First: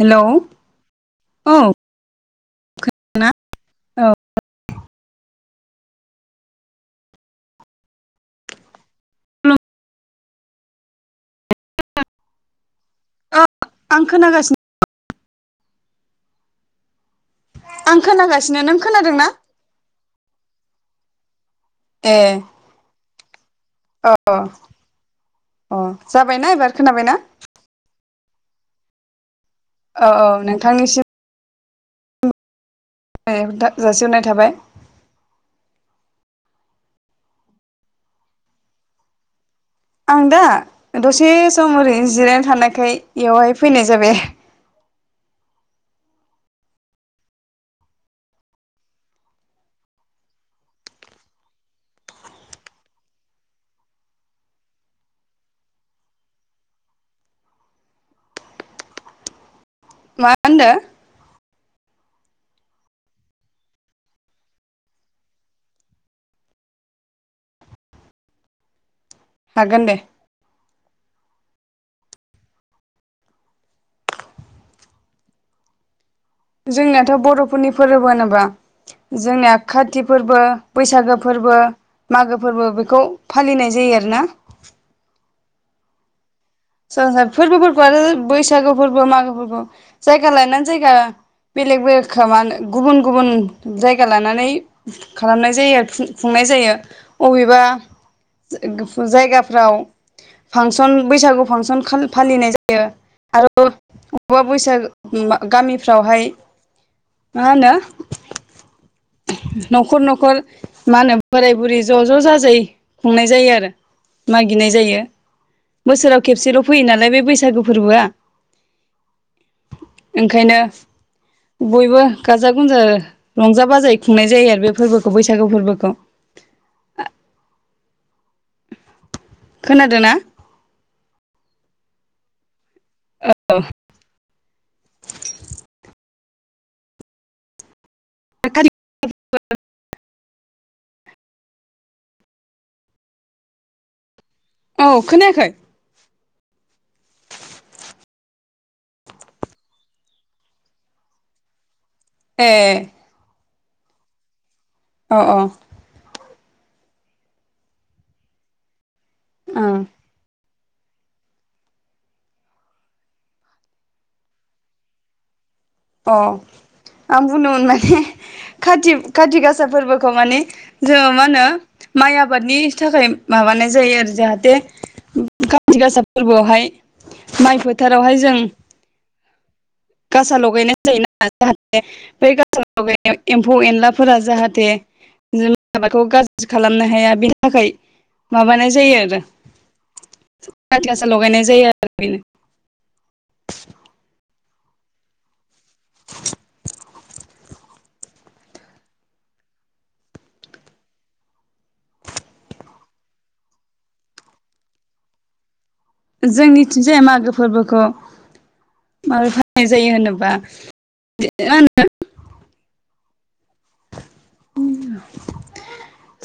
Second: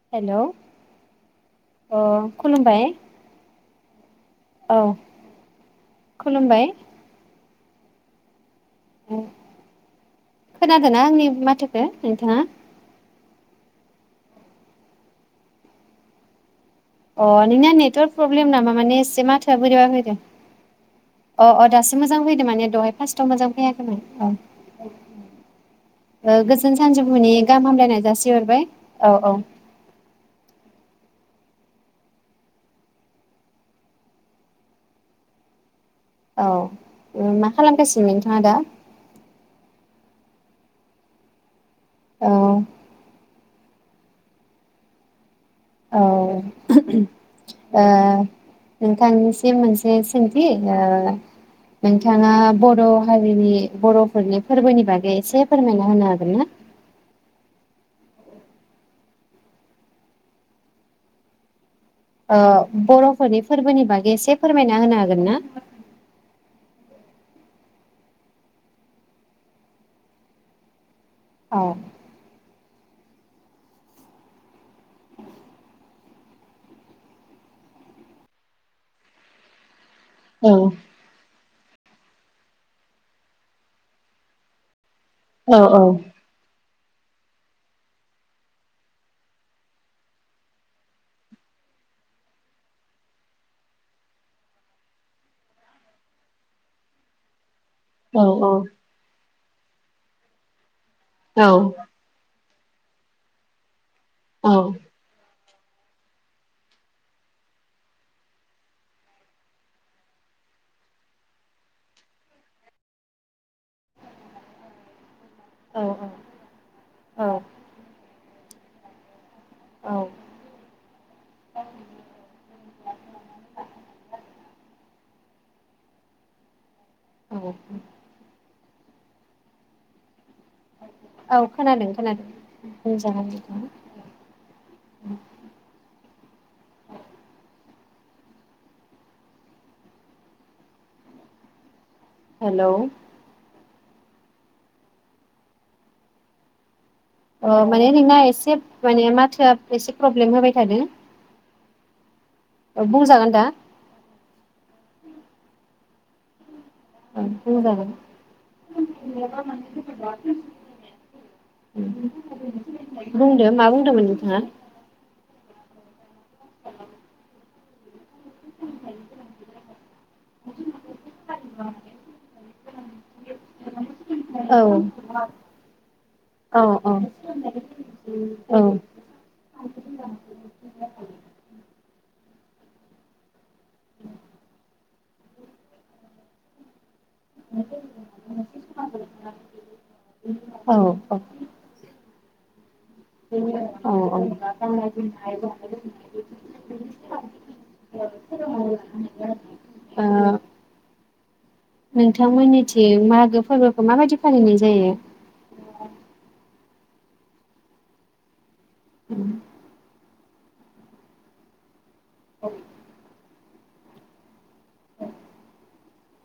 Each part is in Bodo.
हेलौ हेल' औ अ खुलुमबाय ना औ औ खुलुमबाय खोनादोंना आंनि माथोखौ नोंथाङा? अ आं खोनागासिनो अ नोंनिना आं नेटवार्क प्रब्लेम खोनागासिनो नों नामा माने खोनादोंना एसे माथोआ बोरैबा फैदों? अ अ दासो ए मोजां फैदों माने दहाय फार्स्टआव मोजां फैयाखैमोन अ औ अ जाबायना एबार गोजोन खोनाबायना सानजौफुनि गाहाम हामब्लायनायखौ जाासिहरबाय औ-औ औ-औ नोंथांनिसिम जासिहरनाय थाबाय औ मा खालामगासिनो नोंथाङा दा? आं दा दसे सम ओरैनो औ जिरायनो थानायखाय एवहाय फैनाय जाबाय। औ ओ नोंथांनिसिम मोनसे सोंथि ओ नोंथाङा बर' हारिनि बर'फोरनि फोरबोनि बागै एसे फोरमायना होनो हागोन ना? मा होनदों? ओं बर'फोरनि फोरबोनि बागै एसे फोरमायना होनो हागोन ना? हागोन दे। औ। जोंनियाथ' बर'फोरनि फोरबो होनोबा जोंनिया खाथि फोरबो औ बैसागो फोरबो मागो फोरबो बेखौ फालिनाय जायो आरोना। औ औ। सोरबा सोरबा फोरबोफोरखौ आरो बैसागु फोरबो मागो फोरबो जायगा लानानै जायगा फोरबोफोरखौ बैसागो फोरबो मागो फोरबो बेलेग बेलेक खाला- मा होनो गुबुन गुबुन जायगा लानानै खालामनाय जायो खुंनाय जायो अबेबा औ जायगा फोराव फांसन औ फांसन खा-फालिनाय जा बेयो आरो अबबा औ बैसागो गामिफ्रावहाय मा होनो न'खर न'खर मा होनो बोराय बुरै ज' ज' जाजाय खुंनाय जायो आरो मागिनाय जायो। औ बोसोराव खेबसेल' फैयो नालाय बे औ बैसागु फोरबोआ। औ ओंखायनो बयबो गाजा रंजा बाजायै खुंनाय जायो आरो बे फोरबोखौ बैसागु फोरबोखौ। औ। खोनादों ना? औ खोनादों खोनादों। जागोनखौ [unintelligible] [unintelligible] हेल'! औ खोनायाखै? अ माने नोंना एसे माने माथोआ एसे प्रब्लेम होबाय थादो। ए औ बुंजागोन दा? अ अ। ओ बुंजागोन। ओं [unintelligible] बुंदो मा बुंदोंमोन नोंथाङा? अ आं बुंदोंमोन माने खाथि खाथि गासा फोरबोखौ मानि जोङो मा होनो माइ आबादनि थाखाय माबानाय जायो आरो जाहाथे औ खाथि गासा औ फोरबोआवहाय औ माइ फोथारावहाय जों औ गासा लगायनाय जायोना जाहाथे बै गा सा लगायनाया एम्फौ एनलाफोरा जाहाथे [unintelligible] माबाखौ गाज्रि खालामनो हाया। बिनि थाखाय माबानाय जायो आरो‌ औ खाथिगासा लगायनाय जायो आरो बेनो। बेनो जेनोबा औ औ ओ गाननाय जोमनाय जानाय लों [unintelligible] ओ नोंथांमोननिथि मागो फोरबोखौ माबायदि फालिनाय जायो? जोंनिथिंजाय मागो फोरबोखौ माबोरै फालिनाय जायो होनोबा [unintelligible] औ।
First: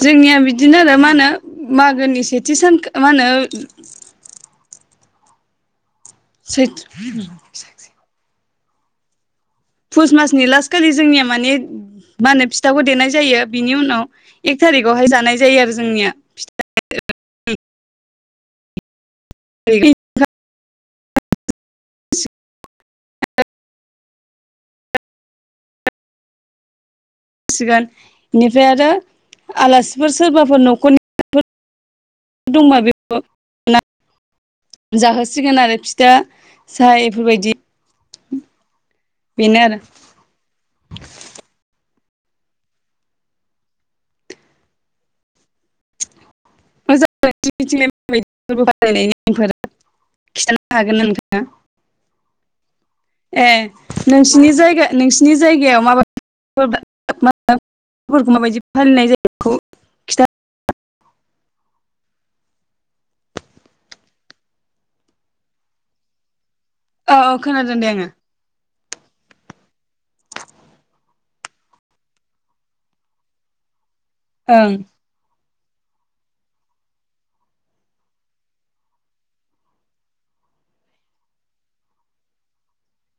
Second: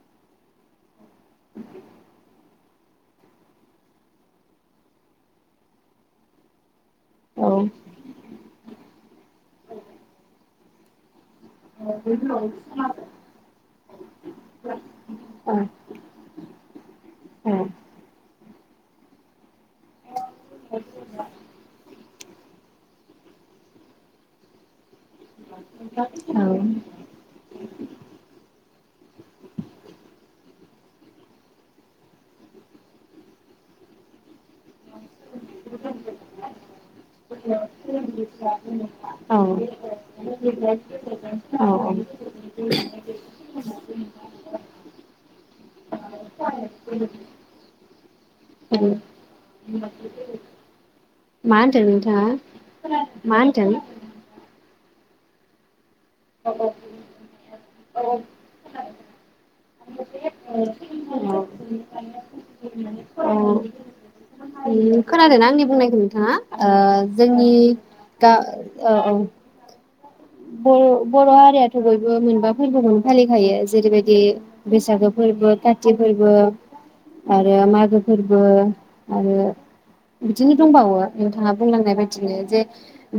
जोंनिया बिदिनो आरो मा नो मागोनि से जिसोन [inaudible] मा होनो सैत औ [unintelligible] फुस मासनि लास खालि जोंनिया माने मा होनो फिथाखौ देनाय जायो बिनि उनाव एक थारिखआवहाय जानाय औ जायो आरो जोंनिया औ फि [inaudible] [unintelligible] [unintelligible] औ। सिगोन बेनिफ्राय आरो आलासिफोर [unintelligible] दंबा बे [inaudible] साहा औ बेफोरबायदि बेनो औ आरो औ। [unintelligible] मोजां [unintelligible] फालिनाय नेमफोरा खिथानो हागोनना नों मा होनदों नोंथाङा? मा ए होनदों? नोंसिनि जायगा नोंसिनि जायगायाव माबा [unintelligible] फोरबोफोरखौ माबायदि फालिनाय जायो बेखौ खिथा [unintelligible] अ खोनादों आंनि बुंनायखौ नोंथाङा? ओ औ औ जोंनि खोनादों दे आङो गा औ औ बर' बर' हारियाथ' बयबो मोनबा फोरबोखौनो फालिखायो जेरैबायदि बैसागो फोरबो खाथि सा फोरबो आरो मागो फोरबो आरो बिदिनो दंबावो नोंथाङा बुंलांनाय बायदिनो जे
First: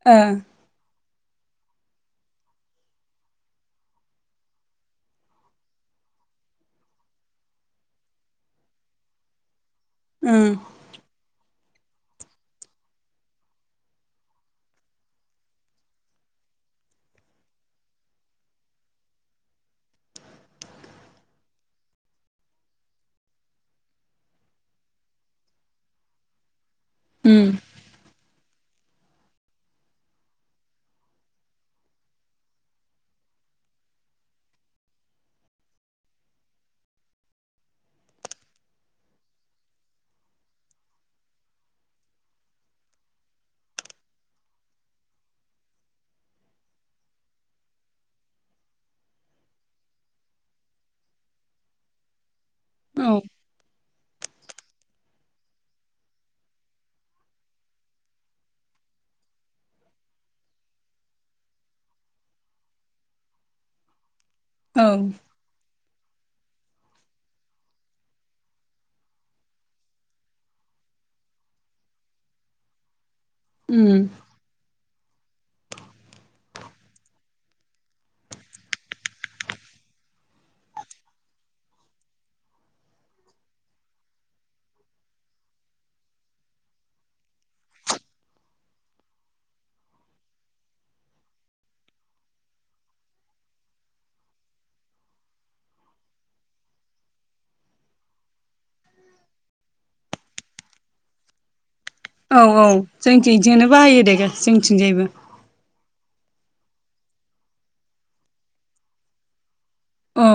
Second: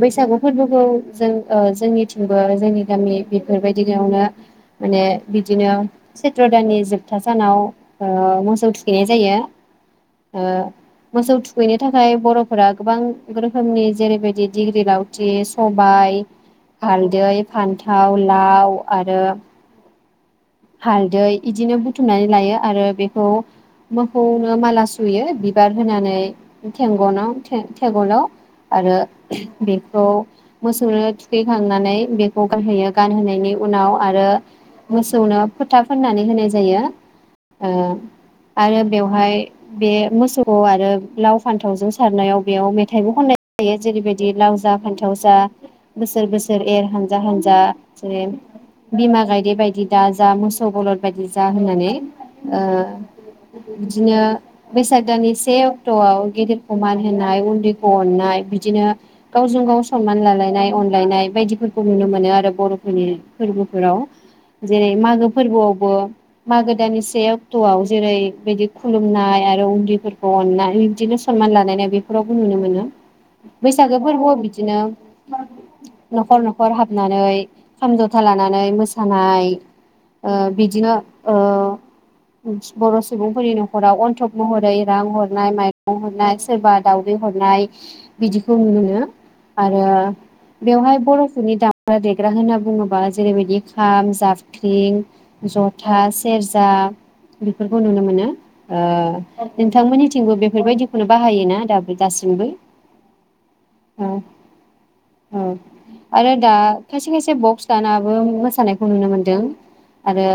बैसागु फोरबोखौ जों जोंनिथिंबो जोंनि गामि बेफोरबायदियावनो माने बिदिनो चैथ्र दाननि जोबथा सानाव ओ मोसौ थुखैनाय जायो ओ ओं मोसौ थुखै खैनो थाखाय बर'फोरा गोबां रोखोमनि जेरैबायदि डिग्रि लावथि सबाय हालदै, फान्थाव, लाव आरो हालदै, इदिनो बुथुमनानै लायो आरो बेखौ मोखौनो माला सुयो बिबार होनानै थेंगनाव ओ ओम थेंगनाव आरो बेखौ मोसौनो थुखैखांनानै बेखौ गानहोयो गानहोनायनि उनाव आरो मो मोसौनो फोथा फोननानै होनाय जायो आरो बेवहाय बे मोसौखौ आरो लाव फान्थावजों सारनायाव बेयाव मेथाइबो खननाय जायो जेरैबायदि लाव जा फान्थाव जा बोसोर बोसोर एर हानजा हानजा जेरै बिमा गायदे बायदि दा जा मोसौ बलद बायदि जा होननानै ओम औ ओ बिदिनो बैसाग दाननि से अक्ट'आव गेदेरखौ मान होनाय उन्दैखौ अननाय बिदिनो गावजों गाव सनमान लालायनाय अनलायनाय बायदिफोरखौ नुनो मोनो आरो बर'फोरनि फोरबोफोराव औ जेरै मागो फोरबोआवबो मागो दानानि से अक्ट'आव जेरै बिदि खुलुमनाय आरो उन्दैफोरखौ अननाय बिदिनो सनमान लानायनाय बेफोरावबो नुनो मोनो बैसागो ओम फोरबोआव बिदिनो न'खर न'खर हाबनानै खाम जथा लानानै मोसानाय ओ बिदिनो ओ बर' सुबुंफोरनि न'खराव अन्थब महरै रां हरनाय माइरं हरनाय सोरबा दावदै हरनाय बिदिखौ नुयो आरो बेवहाय बर'फोरनि दामग्रा देग्रा होनना बुङोबा जेरैबायदि खाम, जाब क्रिं, जथा, सेरजा बेफोरखौ नुनो मोनो ओ नोंथांमोननिथिंबो बेफोरबायदिखौनो बाहायोना दा औ औ जोंथिंजोंनो बाहायो औ दे जोंथिंजायबो औ आरो दा खायसे खायसे बक्स दानाबो मोसानायखौ नुनो मोन दों आरो औ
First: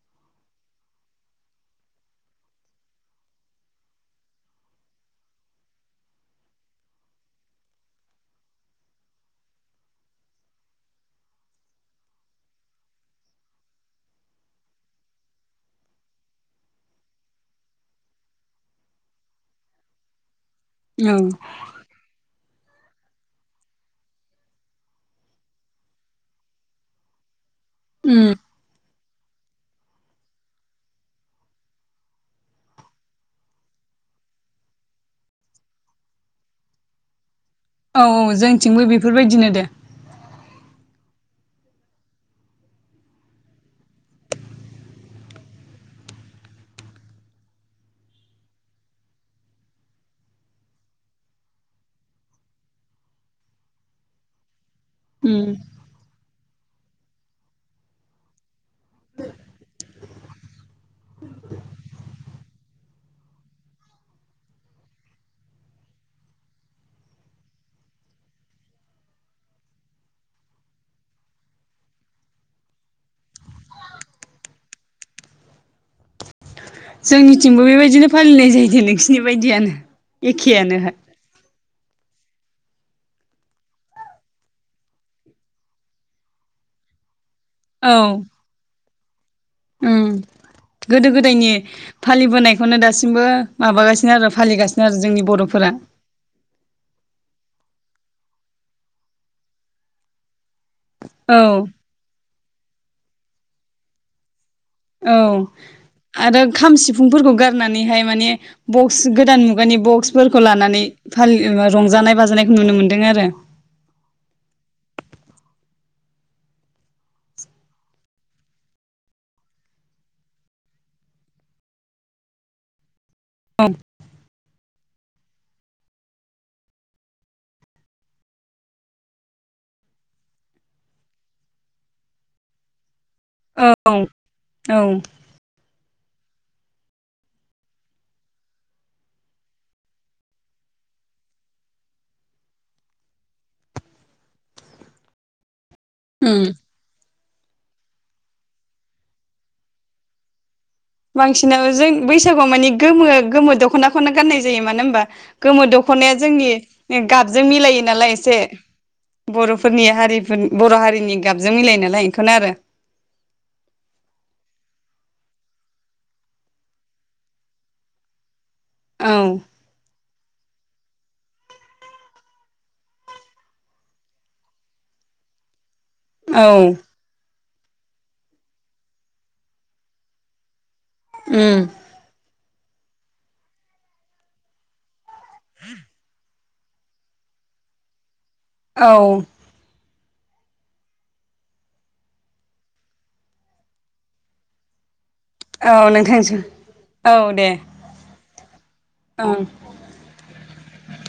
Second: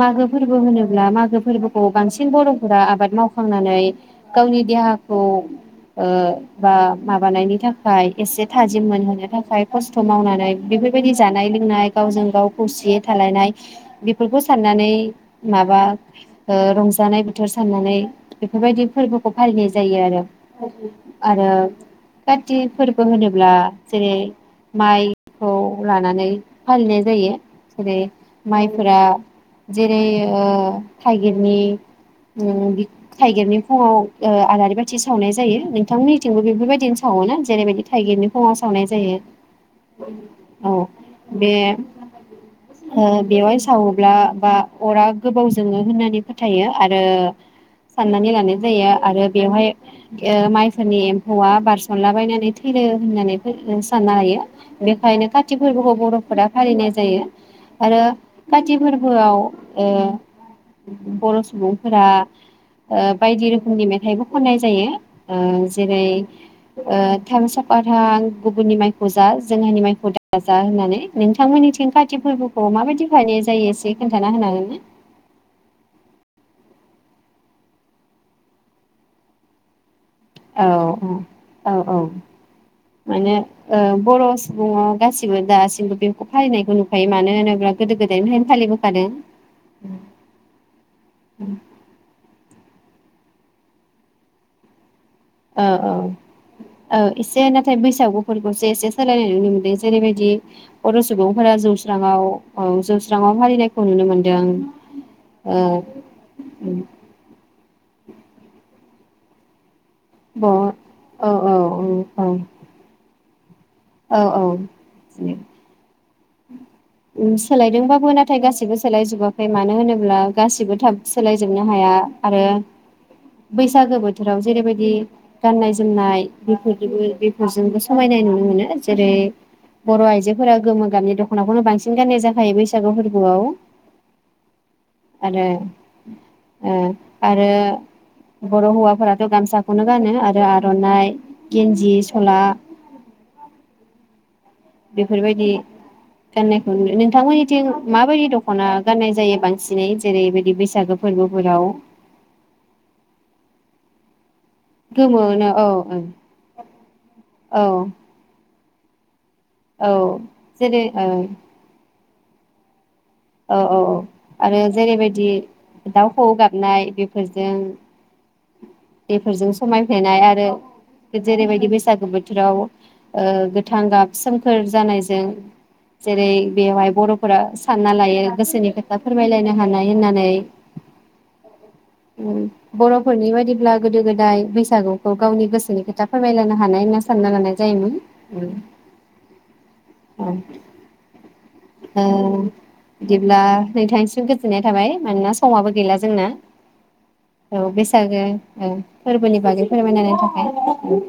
मागो फोरबो होनोब्ला मागो फोरबोखौ बांसिन बर'फोरा आबाद मावखांनानै गावनि देहाखौ ओ बा माबानायनि थाखाय एसे थाजिम मोनहोनो थाखाय खस्थ' मावनानै बेफोरबायदि जानाय लोंनाय गावजों गाव खौसेयै थालायनाय बेफोरखौ साननानै माबा ओ रंजानाय बोथोर साननानै बेफोरबायदि फोरबोखौ फालिनाय जायो आरो औ आरो थि फोरबो होनोब्ला जेरै माइ खौ लानानै फालिनाय जायो जेरै ओम माइफोरा जेरै ओ थाइगिरनि उम थाइगिरनि फुङाव आलारि बाथि सावनाय जायो नोंथांमोननिथिंबो बेफोरबायदिनो सावोना? जेरैबायदि औ थाइगिरनि औ फुङाव जोंथिंबो सावनाय जायो बेफोरबायदिनो दे औ बे बेवहाय सावोब्ला बा अरा गोबाव जोङो होननानै फोथायो आरो साननानै लानाय जायो आरो बेवहाय माइफोरनि एम्फौआ बारसनलाबायनानै थैयो होननानै सानना लायो बेखायनो उम खाथिफोरबोखौ बर' फोरा फालिनाय जायो आरो काति फोरबोआव ओ बर' सुबुंफोरा ओ बायदि रोखोमनि मेथाइबो खननाय जायो जेरै ओ थां सखा थां गुबुननि माइखौ जा जोंहानि माइखौ दा जा होननानै नोंथांमोननि- काति फोरबोखौ माबायदि फालिनाय जायो एसे खोन्थाना होनो हागोनना? जोंनिथिंबो बेबायदिनो फालिनाय जाहैदों नोंसिनि बायदियानो औ एखेयानो औ औ माने ओ बर' सुबुंआव गासिबो दासिमबो बेखौ फालिनायखौ नुखायो मानो होन औ उम गोदो गोदायनि फालिबोनायखौनो दासिमबो माबागासिनो आरो फालिगासिनो आरो जोंनि औ बर'फोरा औ औ एसे बैसागुफोरखौसो एसे सोलायनाय नुनो मोनदों जेरैबायदि बर' औ सुबुंफोरा जौस्राङाव अ जौ स्रााङाव फालिनायखौ नुनो मोन्दों औ आरो खाम सिफुंफोरखौ गारनानैहाय माने बक्स गोदान मुगानि बक स फोरफोरखौ ब लानानै औ औ फालि औ रंजानाय औ बाजानायखौ नुनो मोन्दों आरो औ औ सोलायदोंबाबो नाथाय गासिबो सोलायजोबाखै मानो होनोब्ला गासिबो थाब सोलायजोबनो हाया आरो औ बैसागो बोथोराव जेरैबायदि बिदि गाननाय जोमनाय बेफोरबो बेफोरजोंबो समायनाय नुनो मोनो जेरै बर' आइजोफोरा गोमो गामनि दख'नाखौनो बांसिन गाननाय जाखायो बैसागु फोर औ औ आरो ओ आरो बर' हौवाफोराथ' गामसाखौनो गानो आरो आर'नाइ गेन्जि सला बेफोरबायदि उम गाननायखौ नुयो नों थांमोननिथिं माबायदि दख'ना गाननाय जायो बांसिनै जेरैबायदि बै बांसिनाव जों बैसागुआव मानि गोमो गोमो दख'ना खौनो गाननाय जायो मानो होमबा गोमोनो औ गोमो दख'नाया जोंनि गाबजों औ मिलायो नालाय एसे बर'फोरनि औ हारिफोरनि बर' जेरै हारिनि ओ गाबजों मिलायो नायालाय खौनो आरो औ औ औ आरो जेरैबायदि दाउ खौऔ गाबनाय बेफोरजों बेफोरजों औ समायफ्लायनाय आरो जेरैबायदि बैसागु बोथोराव ओ गोथां गाब सोमखोर जानायजों जेरै औ बेवहाय बर'फोरा सानना लायो गोसोनि खोथा फोरमायलायनो हानाय होननानै उम [inaudible] उम बर' फोरनि बायदिब्ला गोदो गोदाय बैसागु गाव गावनि गोसोनि खोथा फोरमायलायना हानाय होनना सानना लानाय जायोमोन औ [inaudible] ओ बिदिब्ला नोंथांनिसिम गोजोननाय थाबाय मानोना समाबो औ गैला जोंना नोंथांसिम औ बेसे बैसागो औ ओं फोरबोनि बागै फोरमायनायनि थाखाय [inaudible]